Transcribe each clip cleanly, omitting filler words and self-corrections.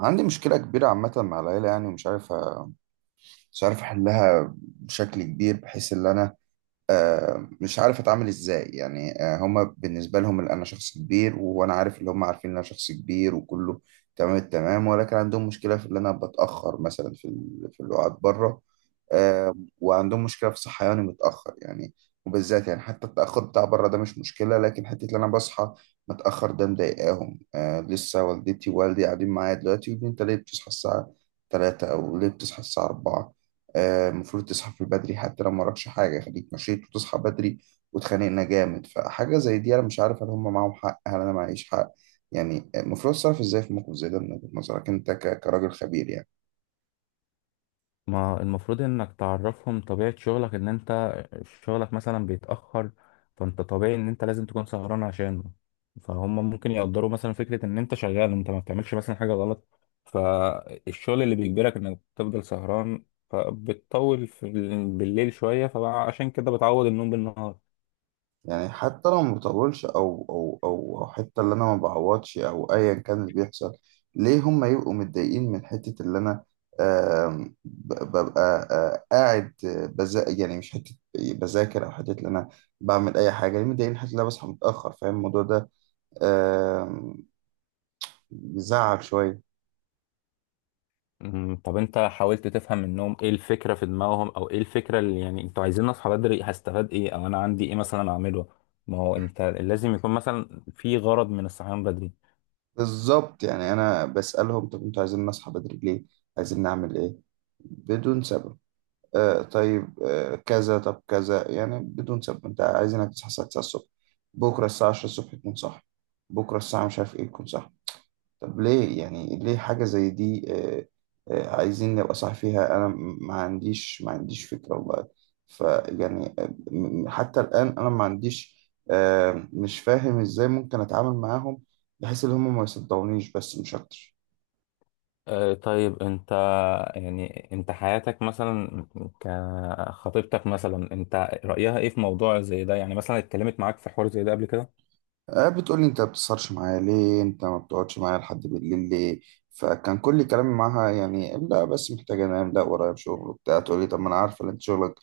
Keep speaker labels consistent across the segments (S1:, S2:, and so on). S1: عندي مشكلة كبيرة عامة مع العيلة يعني ومش عارف مش عارف أحلها بشكل كبير بحيث إن أنا مش عارف اتعامل ازاي يعني. هما بالنسبه لهم اللي انا شخص كبير وانا عارف اللي هما عارفين ان انا شخص كبير وكله تمام التمام، ولكن عندهم مشكله في ان انا بتاخر مثلا في اللقاءات بره. آه، وعندهم مشكله في صحياني متاخر يعني، وبالذات يعني حتى التاخر بتاع بره ده مش مشكله، لكن حته ان انا بصحى متاخر ده مضايقاهم. لسه والدتي ووالدي قاعدين معايا دلوقتي يقولوا لي انت ليه بتصحى الساعه 3 او ليه بتصحى الساعه 4؟ المفروض تصحى في بدري، حتى لو وراكش حاجة خليك مشيت وتصحى بدري. واتخانقنا جامد، فحاجة زي دي أنا مش عارف هل هم معاهم حق هل أنا معيش حق. يعني المفروض أتصرف إزاي في موقف زي ده من وجهة نظرك أنت كراجل خبير يعني؟
S2: ما المفروض انك تعرفهم طبيعة شغلك، ان انت شغلك مثلا بيتأخر. فانت طبيعي ان انت لازم تكون سهران عشانه، فهم ممكن يقدروا مثلا فكرة ان انت شغال، انت ما بتعملش مثلا حاجة غلط. فالشغل اللي بيجبرك انك تفضل سهران، فبتطول في بالليل شوية، فعشان كده بتعوض النوم بالنهار.
S1: يعني حتى لو ما بطولش أو حتى اللي أنا ما بعوضش أو أيا كان اللي بيحصل، ليه هم يبقوا متضايقين من حتة اللي أنا ببقى قاعد بذا، يعني مش حتة بذاكر أو حتة اللي أنا بعمل أي حاجة؟ ليه متضايقين حتى لو أنا بصحى متأخر؟ فاهم الموضوع ده آه، يزعل شوية.
S2: طب انت حاولت تفهم منهم ايه الفكرة في دماغهم، او ايه الفكرة اللي يعني انتوا عايزين اصحى بدري هستفاد ايه، او انا عندي ايه مثلا اعمله؟ ما هو انت لازم يكون مثلا في غرض من الصحيان بدري.
S1: بالظبط، يعني أنا بسألهم طب أنتوا عايزين نصحى بدري ليه؟ عايزين نعمل إيه؟ بدون سبب. طيب، كذا طب كذا، يعني بدون سبب أنت عايزينك تصحى الساعة 9 الصبح، بكرة الساعة 10 الصبح تكون صاحي، بكرة الساعة مش عارف إيه تكون صاحي. طب ليه؟ يعني ليه حاجة زي دي؟ عايزين نبقى صح فيها، أنا ما عنديش فكرة والله. فيعني حتى الآن أنا ما عنديش، مش فاهم إزاي ممكن أتعامل معاهم بحيث إن هم ما يصدقونيش، بس مش أكتر.
S2: اه طيب انت، يعني انت حياتك مثلا، كخطيبتك مثلا، انت رأيها ايه في موضوع زي ده؟ يعني مثلا اتكلمت معاك في حوار زي ده قبل كده؟
S1: بتقولي انت ما بتسهرش معايا ليه، انت ما بتقعدش معايا لحد بالليل ليه. فكان كل كلامي معاها يعني لا بس محتاجة انام، لا ورايا شغل وبتاع، تقولي طب ما انا عارفة ان انت شغلك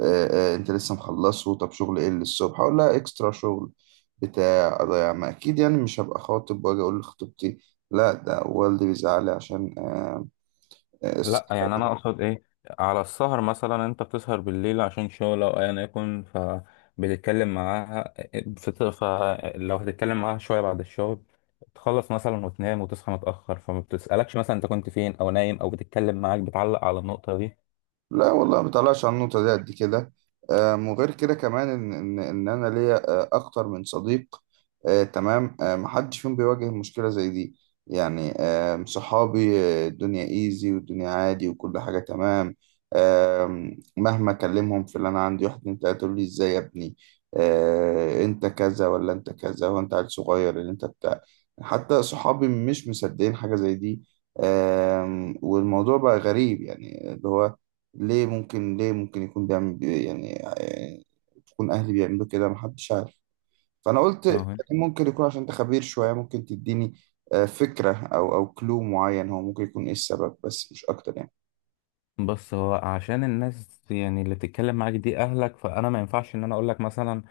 S1: انت لسه مخلصه، طب شغل ايه اللي الصبح؟ اقول لها اكسترا شغل بتاع اضيع ما، اكيد يعني مش هبقى خاطب واجي اقول لخطيبتي لا ده والدي بيزعلي عشان الصحة.
S2: لا يعني انا اقصد ايه، على السهر مثلا، انت بتسهر بالليل عشان شغل او ايا يكن، فبتتكلم معاها فلو هتتكلم معاها شويه بعد الشغل، تخلص مثلا وتنام وتصحى متاخر، فما بتسالكش مثلا انت كنت فين او نايم، او بتتكلم معاك بتعلق على النقطه
S1: لا والله، ما بطلعش على النقطة دي قد كده. وغير كده كمان إن أنا ليا أكتر من صديق تمام. محدش فيهم بيواجه مشكلة زي دي يعني. صحابي الدنيا إيزي والدنيا عادي وكل حاجة تمام. مهما أكلمهم في اللي أنا عندي، واحد اتنين تلاتة يقول لي إزاي يا ابني أنت كذا ولا أنت كذا وأنت عيل صغير اللي أنت بتاع. حتى صحابي مش مصدقين حاجة زي دي. والموضوع بقى غريب، يعني اللي هو ليه ممكن يكون يعني تكون أهلي بيعملوا كده، محدش عارف. فأنا قلت
S2: دي؟
S1: ممكن يكون عشان أنت خبير شوية، ممكن تديني فكرة أو كلو معين هو ممكن يكون إيه السبب، بس مش أكتر يعني.
S2: بص، هو عشان الناس يعني اللي بتتكلم معاك دي اهلك، فانا ما ينفعش ان انا اقول لك مثلا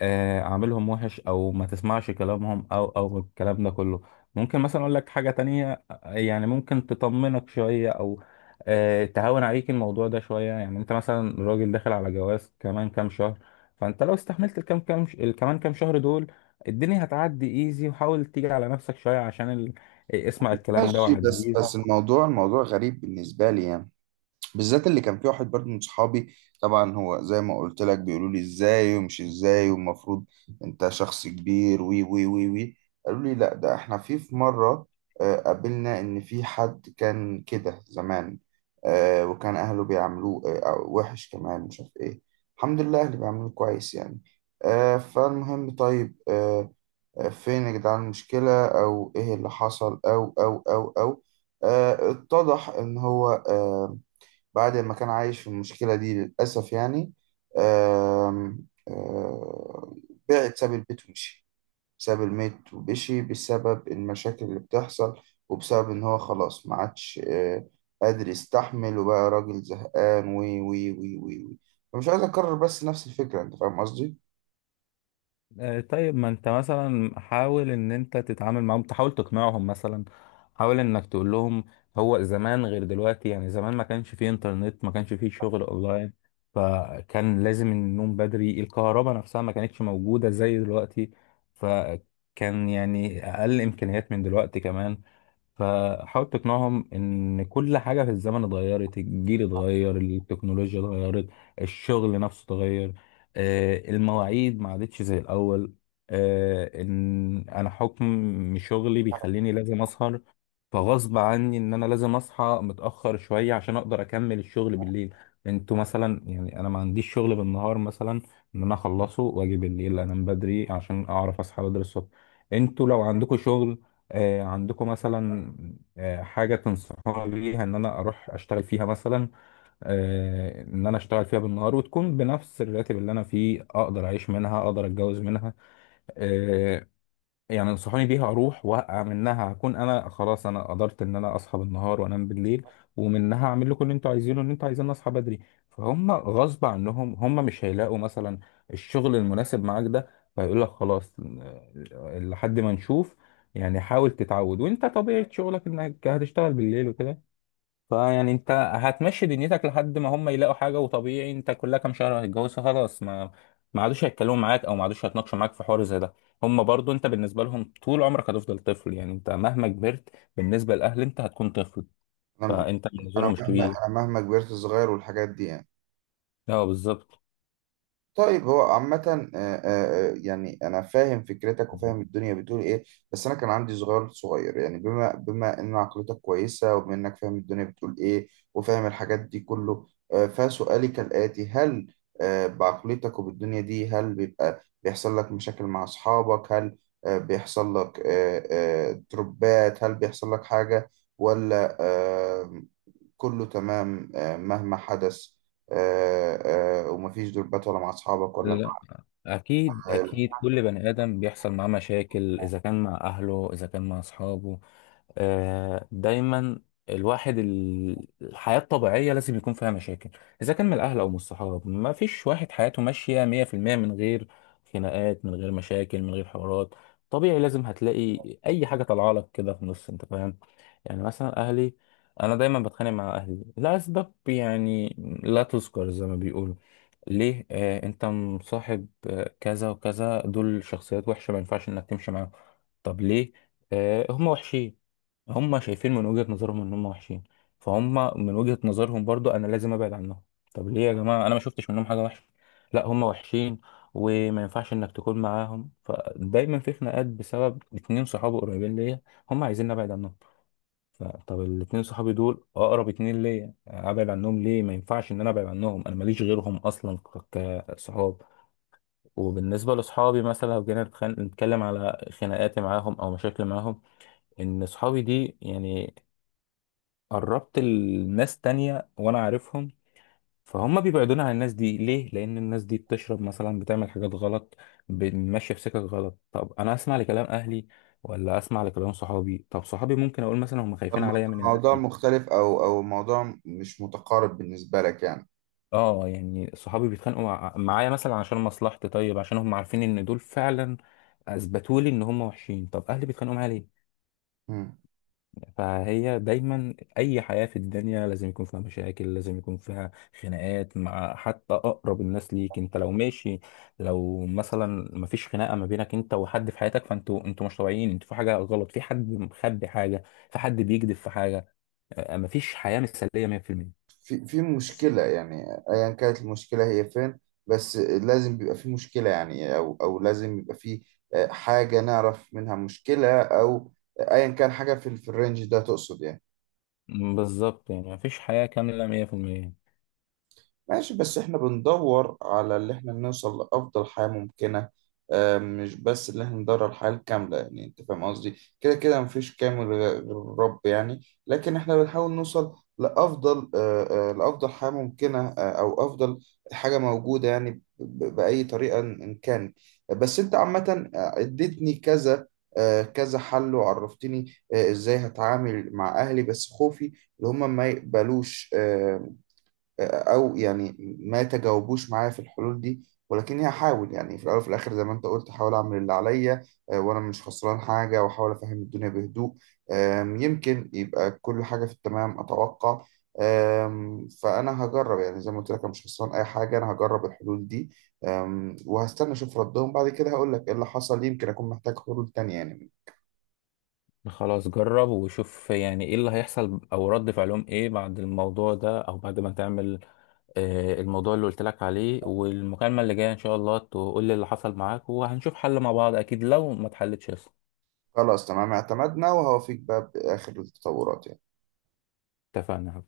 S2: اعملهم وحش او ما تسمعش كلامهم، او او الكلام ده كله. ممكن مثلا اقول لك حاجة تانية يعني ممكن تطمنك شوية، او تهون عليك الموضوع ده شوية. يعني انت مثلا راجل داخل على جواز كمان كام شهر، فانت لو استحملت الكمان كام شهر دول، الدنيا هتعدي ايزي. وحاول تيجي على نفسك شوية عشان اسمع الكلام ده
S1: ماشي، بس
S2: وعديه.
S1: بس الموضوع غريب بالنسبة لي يعني، بالذات اللي كان في واحد برضو من صحابي. طبعا هو زي ما قلت لك بيقولوا لي ازاي ومش ازاي والمفروض انت شخص كبير وي وي وي وي قالوا لي لا ده احنا في مرة قابلنا ان في حد كان كده زمان، وكان اهله بيعملوه وحش كمان مش عارف ايه. الحمد لله اهلي بيعملوه كويس يعني. فالمهم طيب، فين يا جدعان المشكلة او ايه اللي حصل او اتضح ان هو، بعد ما كان عايش في المشكلة دي للأسف يعني، آم، آه، بعد ساب البيت ومشي. ساب البيت ومشي بسبب المشاكل اللي بتحصل، وبسبب إن هو خلاص ما عادش قادر يستحمل، وبقى راجل زهقان وي وي وي وي وي فمش عايز أكرر بس نفس الفكرة. أنت فاهم قصدي؟
S2: طيب ما انت مثلا حاول ان انت تتعامل معاهم، تحاول تقنعهم مثلا. حاول انك تقول لهم هو زمان غير دلوقتي، يعني زمان ما كانش فيه انترنت، ما كانش فيه شغل اونلاين، فكان لازم النوم بدري. الكهرباء نفسها ما كانتش موجودة زي دلوقتي، فكان يعني اقل امكانيات من دلوقتي كمان. فحاول تقنعهم ان كل حاجه في الزمن اتغيرت، الجيل اتغير، التكنولوجيا اتغيرت، الشغل نفسه اتغير، المواعيد ما عادتش زي الاول، ان انا حكم شغلي بيخليني لازم اسهر. فغصب عني ان انا لازم اصحى متاخر شويه عشان اقدر اكمل الشغل بالليل. انتوا مثلا يعني انا ما عنديش شغل بالنهار مثلا ان انا اخلصه واجي بالليل انام بدري عشان اعرف اصحى بدري الصبح. انتوا لو عندكم شغل، آه عندكم مثلا آه حاجه تنصحوني بيها ان انا اروح اشتغل فيها مثلا، آه ان انا اشتغل فيها بالنهار وتكون بنفس الراتب اللي انا فيه، اقدر اعيش منها، اقدر اتجوز منها، آه، يعني انصحوني بيها اروح واقع منها، هكون انا خلاص انا قدرت ان انا اصحى بالنهار وانام بالليل، ومنها اعمل لكم اللي انتوا عايزينه ان انتوا عايزين اصحى بدري. فهم غصب عنهم هم مش هيلاقوا مثلا الشغل المناسب معاك ده، فيقول لك خلاص لحد ما نشوف، يعني حاول تتعود وانت طبيعة شغلك انك هتشتغل بالليل وكده. فيعني انت هتمشي دنيتك لحد ما هم يلاقوا حاجه، وطبيعي انت كلها كام شهر هتتجوز خلاص، ما عادوش هيتكلموا معاك او ما عادوش هيتناقشوا معاك في حوار زي ده. هم برضو، انت بالنسبه لهم طول عمرك هتفضل طفل، يعني انت مهما كبرت بالنسبه للاهل انت هتكون طفل،
S1: أنا
S2: فانت بالنسبه
S1: أنا
S2: لهم مش
S1: مهما
S2: كبير.
S1: أنا مهما كبرت صغير، والحاجات دي يعني.
S2: اه بالظبط.
S1: طيب هو عامة يعني أنا فاهم فكرتك وفاهم الدنيا بتقول إيه، بس أنا كان عندي صغير صغير يعني، بما إن عقلتك كويسة وبما إنك فاهم الدنيا بتقول إيه وفاهم الحاجات دي كله. فسؤالي كالآتي، هل بعقلتك وبالدنيا دي هل بيبقى بيحصل لك مشاكل مع أصحابك، هل بيحصل لك تربات، هل بيحصل لك حاجة ولا آمم، كله تمام مهما حدث، ومفيش دربات ولا مع أصحابك ولا مع
S2: لا اكيد
S1: العيلة؟
S2: اكيد، كل بني ادم بيحصل معاه مشاكل، اذا كان مع اهله اذا كان مع اصحابه، دايما. الواحد الحياة الطبيعية لازم يكون فيها مشاكل، إذا كان من الأهل أو من الصحاب، ما فيش واحد حياته ماشية 100% من غير خناقات، من غير مشاكل، من غير حوارات. طبيعي لازم هتلاقي أي حاجة طالعة لك كده في النص، أنت فاهم. يعني مثلا اهلي، انا دايما بتخانق مع اهلي لاسباب يعني لا تذكر، زي ما بيقولوا ليه، آه انت مصاحب آه كذا وكذا، دول شخصيات وحشه ما ينفعش انك تمشي معاهم. طب ليه؟ آه هم وحشين، هم شايفين من وجهة نظرهم ان هم وحشين، فهم من وجهة نظرهم برضو انا لازم ابعد عنهم. طب ليه يا جماعه، انا ما شفتش منهم حاجه وحشه؟ لا هم وحشين وما ينفعش انك تكون معاهم. فدايما في خناقات بسبب اتنين صحاب قريبين ليا، هم عايزين ابعد عنهم. طب الاتنين صحابي دول اقرب اتنين ليا، ابعد عنهم ليه؟ ما ينفعش ان انا ابعد عنهم، انا ماليش غيرهم اصلا كصحاب. وبالنسبه لصحابي مثلا، لو جينا نتكلم على خناقاتي معاهم او مشاكل معاهم، ان صحابي دي يعني قربت الناس تانية وانا عارفهم، فهم بيبعدوني عن الناس دي ليه؟ لان الناس دي بتشرب مثلا، بتعمل حاجات غلط، ماشيه في سكك غلط. طب انا اسمع لكلام اهلي ولا اسمع لكلام صحابي؟ طب صحابي ممكن اقول مثلا هم خايفين
S1: الم-
S2: عليا من الناس
S1: الموضوع
S2: دي.
S1: مختلف أو الموضوع مش متقارب بالنسبة لك يعني.
S2: اه يعني صحابي بيتخانقوا معايا مثلا عشان مصلحتي، طيب عشان هم عارفين ان دول فعلا اثبتوا لي ان هم وحشين. طب اهلي بيتخانقوا معايا ليه؟
S1: مم.
S2: فهي دايما اي حياة في الدنيا لازم يكون فيها مشاكل، لازم يكون فيها خناقات مع حتى اقرب الناس ليك. انت لو ماشي، لو مثلا مفيش خناقة ما بينك انت وحد في حياتك، فانتوا انتوا مش طبيعيين، انتوا في حاجة غلط، في حد مخبي حاجة، في حد بيكذب في حاجة، مفيش حياة مثالية 100%.
S1: في مشكلة يعني أيا كانت المشكلة هي فين، بس لازم بيبقى في مشكلة يعني، أو لازم يبقى في حاجة نعرف منها مشكلة، أو أيا كان حاجة في الرينج ده تقصد يعني.
S2: بالظبط، يعني مفيش حياة كاملة 100%.
S1: ماشي، بس احنا بندور على اللي احنا نوصل لأفضل حياة ممكنة مش بس اللي احنا ندور على الحياة الكاملة يعني، انت فاهم قصدي. كده كده مفيش كامل غير الرب يعني، لكن احنا بنحاول نوصل لأفضل لأفضل حياة ممكنة أو أفضل حاجة موجودة يعني بأي طريقة إن كان. بس انت عامة اديتني كذا كذا حل وعرفتني ازاي هتعامل مع أهلي، بس خوفي اللي هم ما يقبلوش او يعني ما تجاوبوش معايا في الحلول دي. ولكني هحاول يعني في الاول وفي الاخر زي ما انت قلت، هحاول اعمل اللي عليا وانا مش خسران حاجه، واحاول افهم الدنيا بهدوء. يمكن يبقى كل حاجه في التمام اتوقع. فانا هجرب يعني زي ما قلت لك، انا مش خسران اي حاجه، انا هجرب الحلول دي. وهستنى اشوف ردهم بعد كده، هقول لك ايه اللي حصل، يمكن اكون محتاج حلول تانية يعني.
S2: خلاص جرب وشوف يعني ايه اللي هيحصل او رد فعلهم ايه بعد الموضوع ده، او بعد ما تعمل الموضوع اللي قلت لك عليه. والمكالمة اللي جاية ان شاء الله تقول لي اللي حصل معاك، وهنشوف حل مع بعض اكيد لو ما اتحلتش يا اسطى.
S1: خلاص تمام، اعتمدنا وهوافيك بقى باخر التطورات يعني.
S2: اتفقنا.